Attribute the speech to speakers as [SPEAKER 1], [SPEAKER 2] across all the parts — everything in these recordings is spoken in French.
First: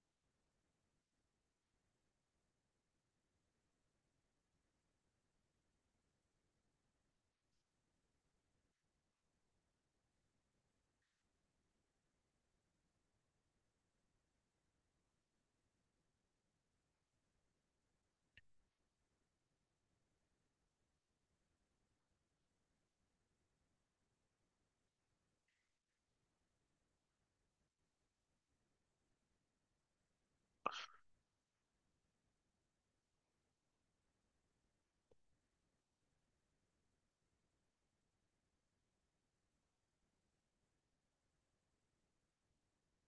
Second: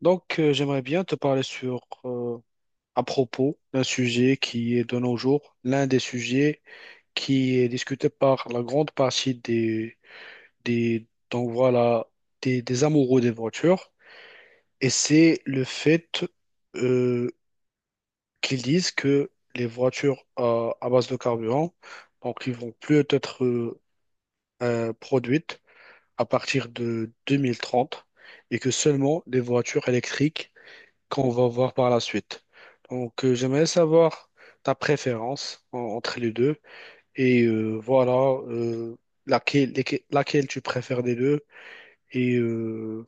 [SPEAKER 1] J'aimerais bien te parler à propos d'un sujet qui est de nos jours l'un des sujets qui est discuté par la grande partie des, donc voilà, des amoureux des voitures. Et c'est le fait, euh, qu'ils disent que les voitures à base de carburant, donc, ils vont plus être produites à partir de 2030 et que seulement les voitures électriques qu'on va voir par la suite. J'aimerais savoir ta préférence entre les deux, voilà, euh, laquelle tu préfères des deux, et euh,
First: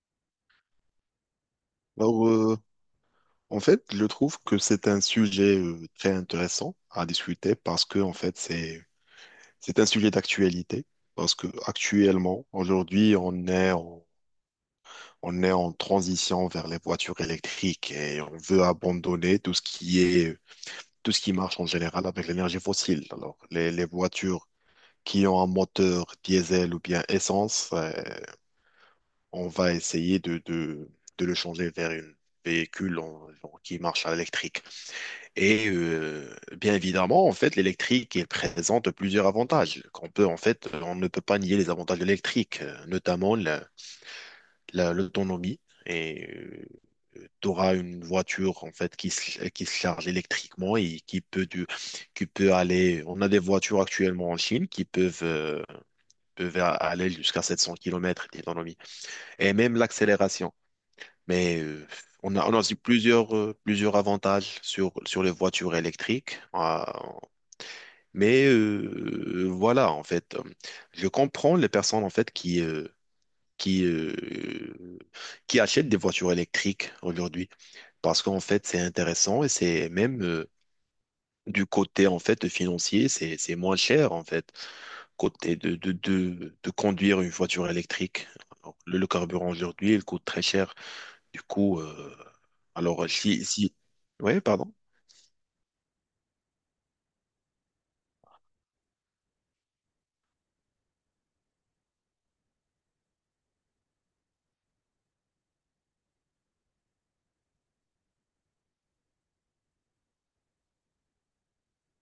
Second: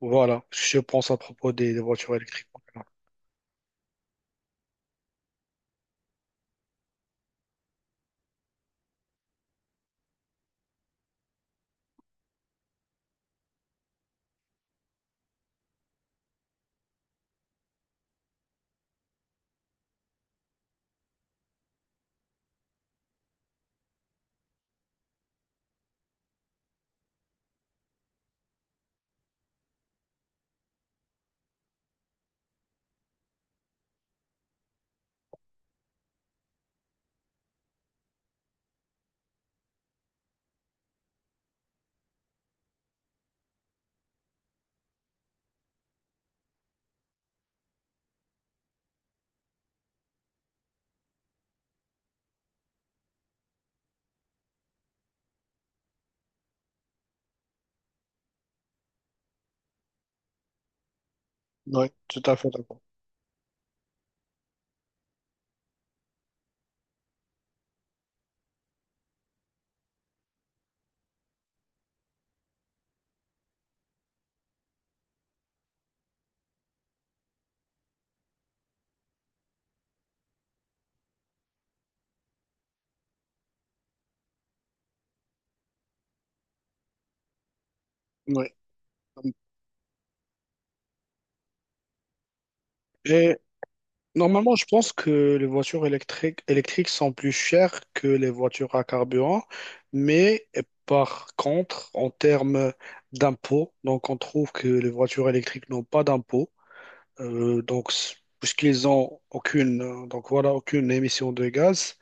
[SPEAKER 1] voilà ce que je pense à propos des voitures
[SPEAKER 2] Alors,
[SPEAKER 1] électriques.
[SPEAKER 2] euh, en fait, je trouve que c'est un sujet très intéressant à discuter parce que, en fait, c'est un sujet d'actualité parce que actuellement, aujourd'hui, on est en transition vers les voitures électriques et on veut abandonner tout ce qui marche en général avec l'énergie fossile. Alors, les voitures qui ont un moteur diesel ou bien essence, on va essayer de le changer vers un véhicule qui marche à l'électrique. Et euh, Bien évidemment, en fait, l'électrique il présente plusieurs avantages qu'on peut, en fait, on ne peut pas nier les avantages de l'électrique, notamment l'autonomie. Et tu auras une voiture en fait qui se charge électriquement et qui peut aller. On a des voitures actuellement en Chine qui peuvent, aller jusqu'à 700 kilomètres d'autonomie et même l'accélération. Mais euh,
[SPEAKER 1] Oui, tout à
[SPEAKER 2] on a,
[SPEAKER 1] fait
[SPEAKER 2] on a aussi
[SPEAKER 1] d'accord.
[SPEAKER 2] plusieurs, plusieurs avantages sur les voitures électriques. Voilà, en fait, je comprends les personnes en fait qui euh, qui achètent des voitures électriques aujourd'hui parce qu'en fait c'est intéressant et c'est même du côté en fait financier c'est moins cher en fait côté de conduire une voiture électrique.
[SPEAKER 1] Oui.
[SPEAKER 2] Alors, le le, carburant aujourd'hui il coûte très cher. Du coup, alors
[SPEAKER 1] Et
[SPEAKER 2] si si Ouais,
[SPEAKER 1] normalement, je
[SPEAKER 2] pardon.
[SPEAKER 1] pense que les voitures électriques sont plus chères que les voitures à carburant, mais par contre, en termes d'impôts, donc on trouve que les voitures électriques n'ont pas d'impôts. Donc, puisqu'ils ont aucune, donc voilà, aucune émission de gaz.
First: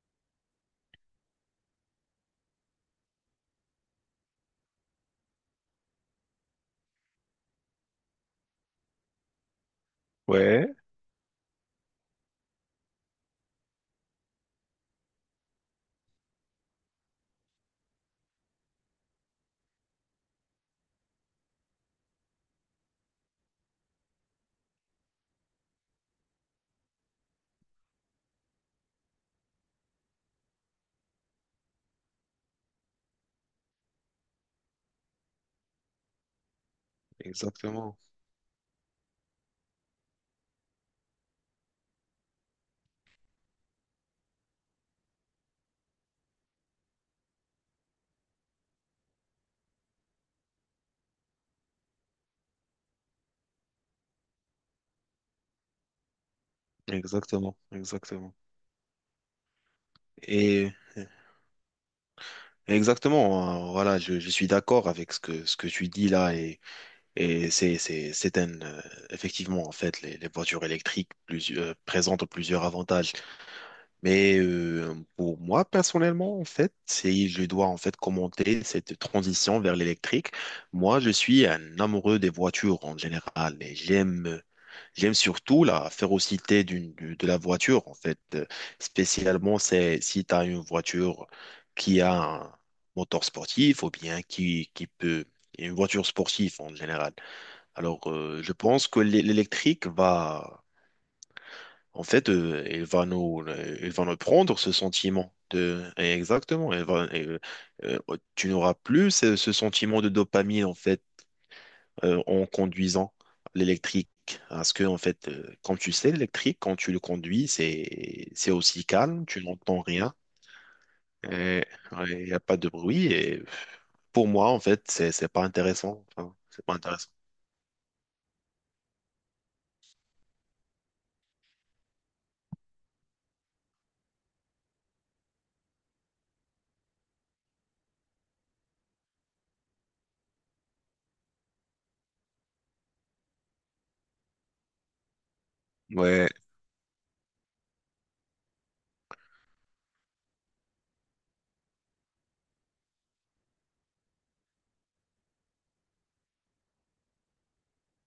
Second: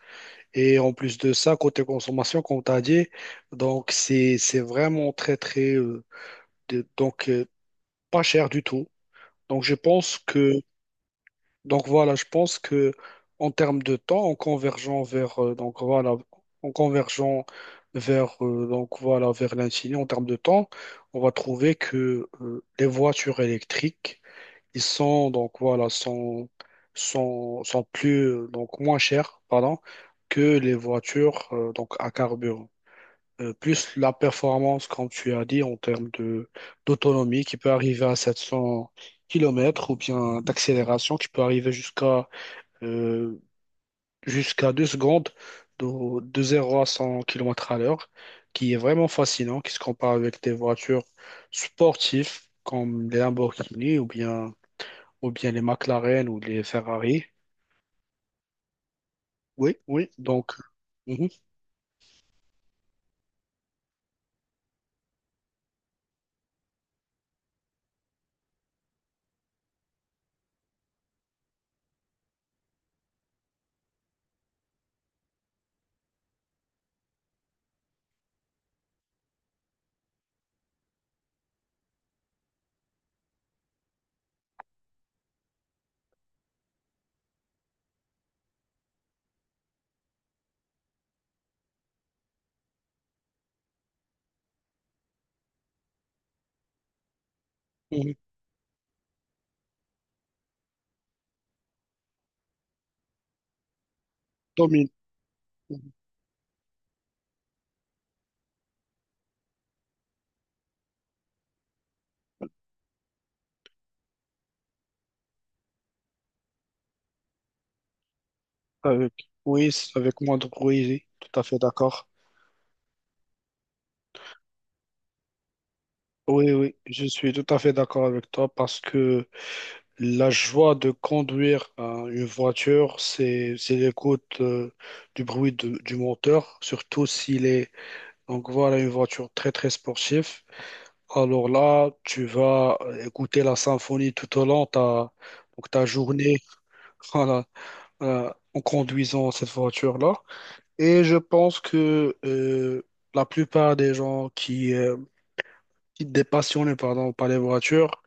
[SPEAKER 1] Et en plus de ça, côté consommation, comme tu as dit, donc c'est vraiment très, très, de- donc euh, pas cher du tout. Donc,
[SPEAKER 2] Ouais,
[SPEAKER 1] je pense que en termes de temps, en convergeant vers, vers l'infini, en termes de temps, on va trouver que les voitures électriques, ils sont donc voilà sont sont sont plus donc moins chers pardon que les voitures donc à carburant. Plus la performance, comme tu as dit, en termes de d'autonomie qui peut
[SPEAKER 2] exactement.
[SPEAKER 1] arriver à 700 kilomètres, ou bien d'accélération qui peut arriver euh, jusqu'à 2 secondes de 0 à 100 km à l'heure, qui est vraiment fascinant, qui se compare avec des voitures sportives comme les Lamborghini, ou bien les McLaren ou les Ferrari.
[SPEAKER 2] Exactement, exactement.
[SPEAKER 1] Oui, oui, donc,
[SPEAKER 2] Et
[SPEAKER 1] mhm,
[SPEAKER 2] exactement, voilà, je suis d'accord avec ce que tu dis là et, c'est un, effectivement, en fait, les voitures électriques présentent plusieurs avantages. Pour moi, personnellement, en fait, si je dois en fait commenter cette transition vers l'électrique, moi, je suis un amoureux des voitures en général et j'aime surtout la férocité de la voiture, en fait. Spécialement, c'est si tu as une voiture qui a un moteur sportif ou bien qui peut... Une voiture sportive en général.
[SPEAKER 1] mhm.
[SPEAKER 2] Je pense que l'électrique va... En fait, il va nous prendre ce
[SPEAKER 1] Domine.
[SPEAKER 2] sentiment de...
[SPEAKER 1] Mhm.
[SPEAKER 2] Exactement. Euh, Tu n'auras plus ce sentiment de dopamine, en fait, en conduisant l'électrique. Parce que, en fait, comme tu sais, l'électrique, quand tu le conduis, c'est aussi calme,
[SPEAKER 1] Avec,
[SPEAKER 2] tu
[SPEAKER 1] oui,
[SPEAKER 2] n'entends
[SPEAKER 1] c'est
[SPEAKER 2] rien,
[SPEAKER 1] avec moi, oui, tout à fait
[SPEAKER 2] et
[SPEAKER 1] d'accord.
[SPEAKER 2] il n'y a pas de bruit. Et pour moi, en fait, c'est pas intéressant. Enfin,
[SPEAKER 1] Oui,
[SPEAKER 2] c'est pas
[SPEAKER 1] oui, je
[SPEAKER 2] intéressant.
[SPEAKER 1] suis tout à fait d'accord avec toi parce que la joie de conduire, hein, une voiture, c'est l'écoute, du bruit du moteur, surtout s'il est, donc voilà, une voiture très très sportive. Alors là, tu vas écouter la symphonie tout au long de ta
[SPEAKER 2] Ouais,
[SPEAKER 1] journée. Voilà, en conduisant cette voiture-là. Et je pense que, la plupart des gens qui, des passionnés pardon, par les voitures,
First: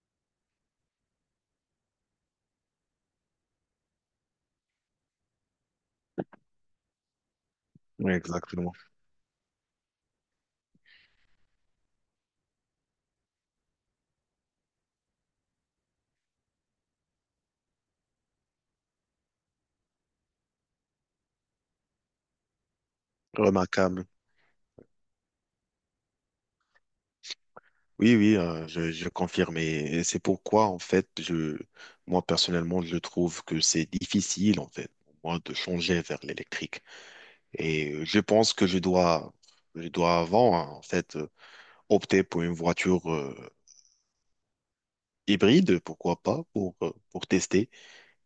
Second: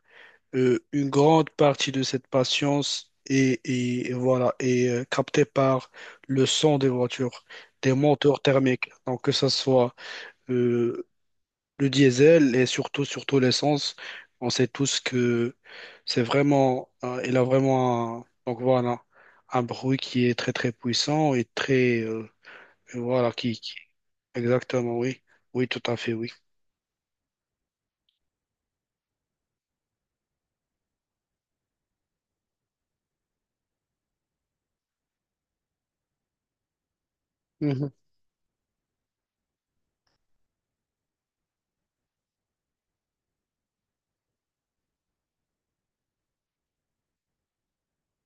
[SPEAKER 1] une grande partie de cette patience est captée par le son des voitures, des
[SPEAKER 2] ouais,
[SPEAKER 1] moteurs
[SPEAKER 2] exactement.
[SPEAKER 1] thermiques. Donc que ce soit, euh, le diesel et surtout, surtout l'essence, on sait tous que c'est vraiment, il a vraiment un bruit qui est très très puissant et très, et voilà,
[SPEAKER 2] Remarquable.
[SPEAKER 1] exactement, oui, oui, tout à fait, oui.
[SPEAKER 2] Oui, oui, je confirme. Et c'est pourquoi, en fait, moi, personnellement, je trouve que c'est difficile, en fait, pour moi, de changer vers l'électrique.
[SPEAKER 1] Mhm,
[SPEAKER 2] Je pense que je dois avant, hein, en fait, opter pour une voiture hybride, pourquoi pas, pour tester.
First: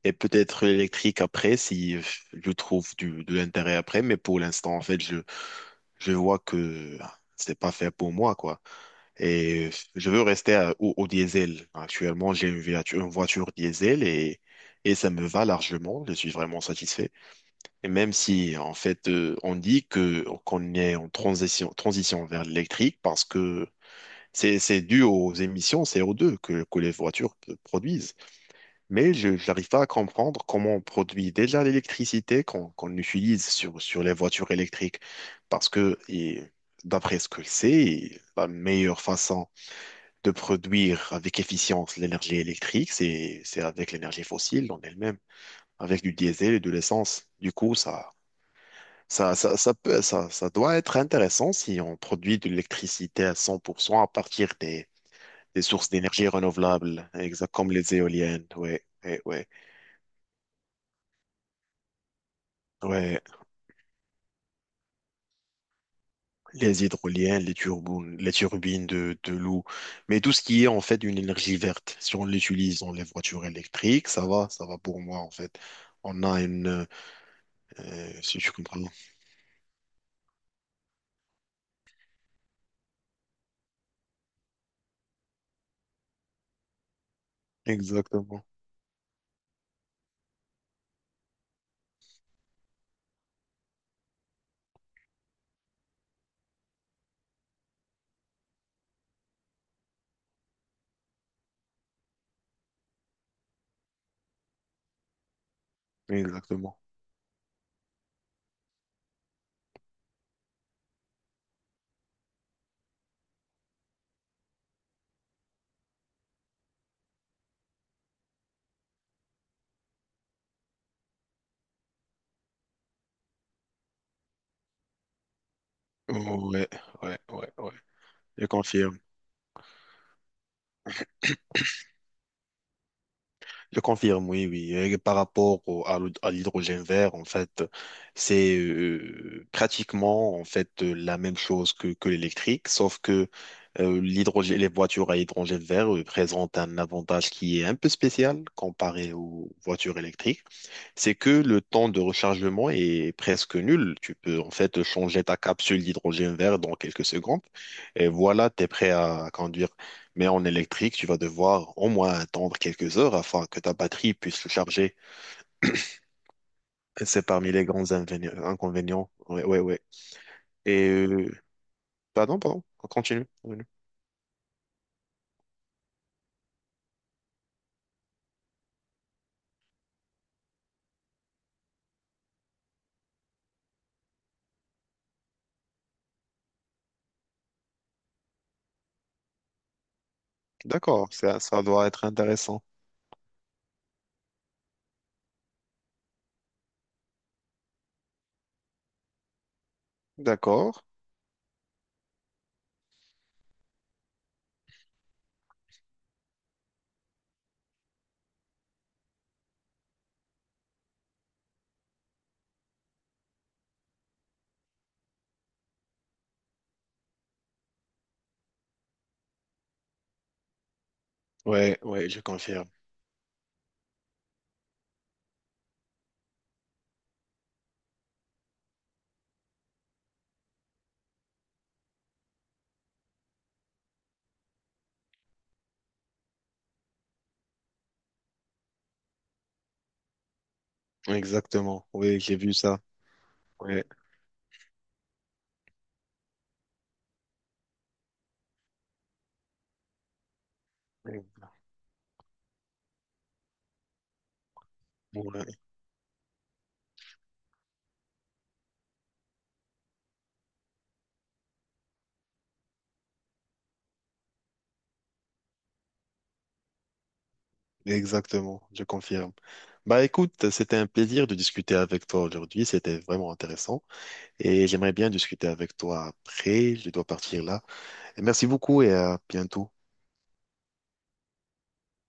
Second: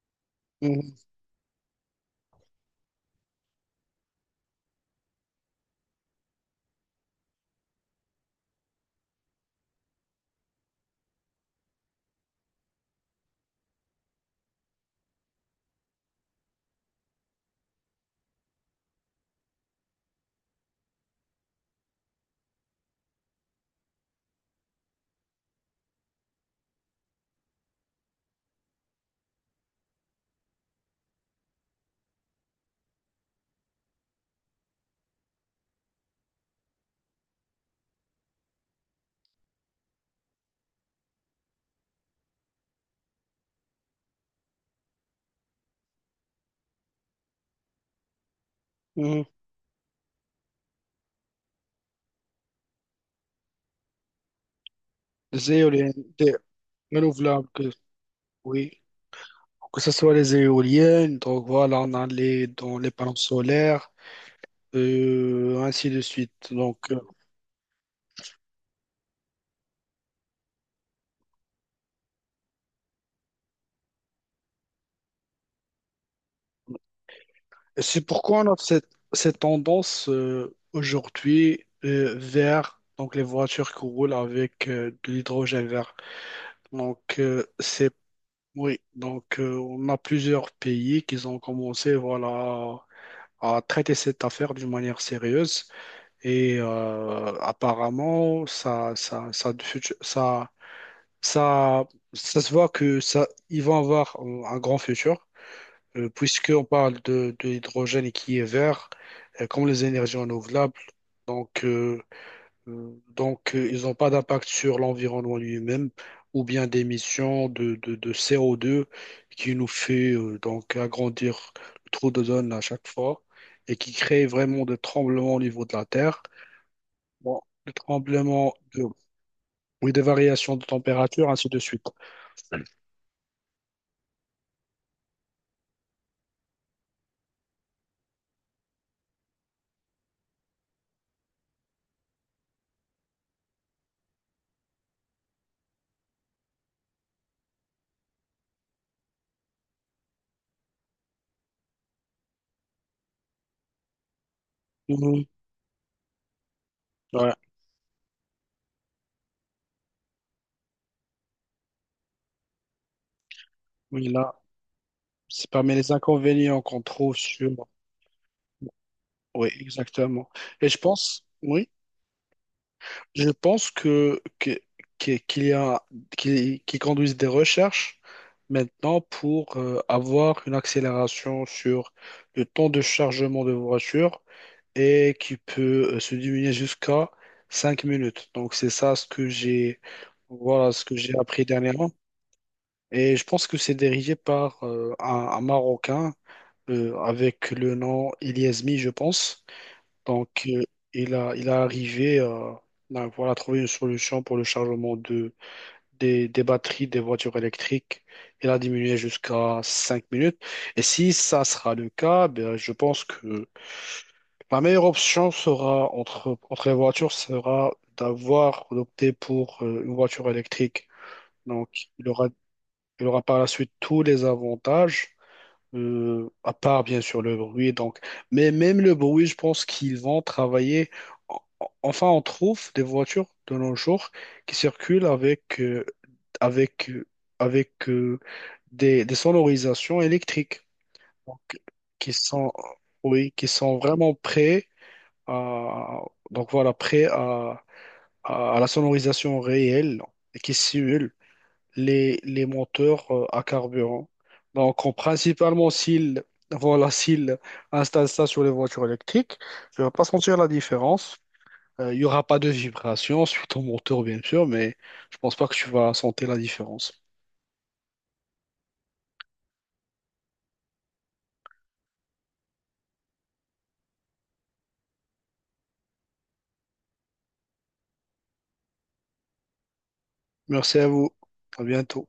[SPEAKER 2] Et peut-être
[SPEAKER 1] mhm,
[SPEAKER 2] l'électrique après, si je trouve du, de l'intérêt après. Mais pour l'instant, en fait, je vois que ah, c'est pas fait pour moi, quoi. Et je veux rester au au diesel. Actuellement, j'ai une voiture diesel et ça me va largement. Je suis vraiment satisfait. Et même si, en fait, on dit que qu'on est en transition, transition vers l'électrique parce que c'est dû aux émissions co deux que les voitures produisent. Mais je n'arrive pas à comprendre comment on produit déjà l'électricité qu'on utilise sur les voitures électriques. Parce que, et d'après ce que je sais, la meilleure façon de produire avec efficience l'énergie électrique, c'est avec l'énergie fossile en elle-même, avec du diesel et de l'essence. Du coup,
[SPEAKER 1] mhm.
[SPEAKER 2] ça doit être intéressant si on produit de l'électricité à 100% à partir
[SPEAKER 1] Des
[SPEAKER 2] des sources
[SPEAKER 1] éoliennes,
[SPEAKER 2] d'énergie
[SPEAKER 1] des
[SPEAKER 2] renouvelables,
[SPEAKER 1] renouvelables,
[SPEAKER 2] exact comme les éoliennes,
[SPEAKER 1] oui,
[SPEAKER 2] ouais. Ouais, ouais,
[SPEAKER 1] que ce soit les éoliennes, donc voilà, on a dans les panneaux
[SPEAKER 2] ouais.
[SPEAKER 1] solaires, ainsi de suite.
[SPEAKER 2] Les
[SPEAKER 1] Donc.
[SPEAKER 2] hydroliennes, les turbines de l'eau. Mais tout ce qui est en fait une énergie verte, si on l'utilise dans les voitures électriques, ça va pour moi en fait. On a une,
[SPEAKER 1] Et c'est
[SPEAKER 2] euh, si
[SPEAKER 1] pourquoi
[SPEAKER 2] tu
[SPEAKER 1] on a
[SPEAKER 2] comprends.
[SPEAKER 1] cette tendance, aujourd'hui, vers donc les voitures qui roulent avec, de l'hydrogène vert. Donc c'est
[SPEAKER 2] Exactement.
[SPEAKER 1] Oui, donc on a plusieurs pays qui ont commencé, voilà, à traiter cette affaire d'une manière sérieuse, et apparemment ça ça ça se voit que ça ils vont avoir un grand futur, puisqu'on
[SPEAKER 2] Exactement.
[SPEAKER 1] parle de l'hydrogène, et qui est vert, comme les énergies renouvelables. Donc, euh, donc, ils n'ont pas d'impact sur l'environnement lui-même, ou bien d'émissions de CO2, qui nous fait donc agrandir le trou d'ozone à chaque fois, et qui crée vraiment des tremblements au niveau de la Terre.
[SPEAKER 2] Ouais, ouais,
[SPEAKER 1] Bon,
[SPEAKER 2] ouais, ouais.
[SPEAKER 1] des
[SPEAKER 2] Je
[SPEAKER 1] tremblements
[SPEAKER 2] confirme.
[SPEAKER 1] oui, des variations de température, ainsi de suite.
[SPEAKER 2] Je confirme, oui, oui. Et par rapport à à l'hydrogène vert, en fait, c'est pratiquement en fait la même chose que l'électrique, sauf que l'hydrogène, les voitures à hydrogène vert présentent un avantage qui est un peu spécial comparé aux voitures électriques. C'est que le temps de rechargement est presque nul. Tu peux en fait changer
[SPEAKER 1] Mhm.
[SPEAKER 2] ta capsule d'hydrogène vert dans quelques
[SPEAKER 1] Ouais.
[SPEAKER 2] secondes et voilà, tu es prêt à conduire. Mais en électrique, tu vas devoir au moins attendre quelques heures afin que ta
[SPEAKER 1] Oui,
[SPEAKER 2] batterie puisse
[SPEAKER 1] là,
[SPEAKER 2] se charger.
[SPEAKER 1] c'est parmi les inconvénients qu'on
[SPEAKER 2] Et
[SPEAKER 1] trouve.
[SPEAKER 2] c'est
[SPEAKER 1] Sur
[SPEAKER 2] parmi les grands inconvénients. Ouais,
[SPEAKER 1] Oui,
[SPEAKER 2] ouais, ouais.
[SPEAKER 1] exactement. Et je
[SPEAKER 2] Et
[SPEAKER 1] pense,
[SPEAKER 2] euh,
[SPEAKER 1] oui,
[SPEAKER 2] Pardon, pardon, on continue.
[SPEAKER 1] je
[SPEAKER 2] Continue.
[SPEAKER 1] pense que- qu'il y a, qu'ils qu'ils conduisent des recherches maintenant pour avoir une accélération sur le temps de chargement de voiture, et qui peut se diminuer jusqu'à 5 minutes. Donc c'est ça ce que j'ai, voilà, ce que
[SPEAKER 2] D'accord,
[SPEAKER 1] j'ai appris
[SPEAKER 2] ça doit
[SPEAKER 1] dernièrement.
[SPEAKER 2] être intéressant.
[SPEAKER 1] Et je pense que c'est dirigé par un Marocain, avec le nom Iliasmi, je pense. Donc,
[SPEAKER 2] D'accord.
[SPEAKER 1] il a arrivé, à voilà, trouver une solution pour le chargement des batteries des voitures électriques. Il a diminué jusqu'à 5 minutes. Et si ça sera le cas, ben, je pense que la meilleure option sera entre les voitures, sera d'opter pour une voiture électrique. Donc,
[SPEAKER 2] Ouais,
[SPEAKER 1] il
[SPEAKER 2] ouais, je
[SPEAKER 1] aura,
[SPEAKER 2] confirme.
[SPEAKER 1] il aura par la suite tous les avantages, à part bien sûr le bruit. Donc, mais même le bruit, je pense qu'ils vont travailler. En- Enfin, on trouve des voitures de nos jours qui circulent avec euh, avec des sonorisations électriques, donc
[SPEAKER 2] Exactement.
[SPEAKER 1] qui
[SPEAKER 2] Oui, j'ai
[SPEAKER 1] sont,
[SPEAKER 2] vu ça.
[SPEAKER 1] oui, qui sont
[SPEAKER 2] Ouais.
[SPEAKER 1] vraiment prêts à, donc voilà, prêts à la sonorisation réelle, et qui simulent les moteurs, à carburant. Donc,
[SPEAKER 2] Ouais.
[SPEAKER 1] principalement, s'ils installent ça sur les voitures électriques, je ne vais pas sentir la différence. Il n'y aura pas de vibration sur ton moteur, bien sûr, mais je pense pas que tu vas sentir la différence.
[SPEAKER 2] Exactement, je confirme. Bah écoute, c'était un plaisir de discuter avec toi aujourd'hui, c'était vraiment intéressant et j'aimerais bien discuter avec toi après, je dois partir là. Et merci beaucoup et à bientôt.
[SPEAKER 1] Merci à vous. À bientôt.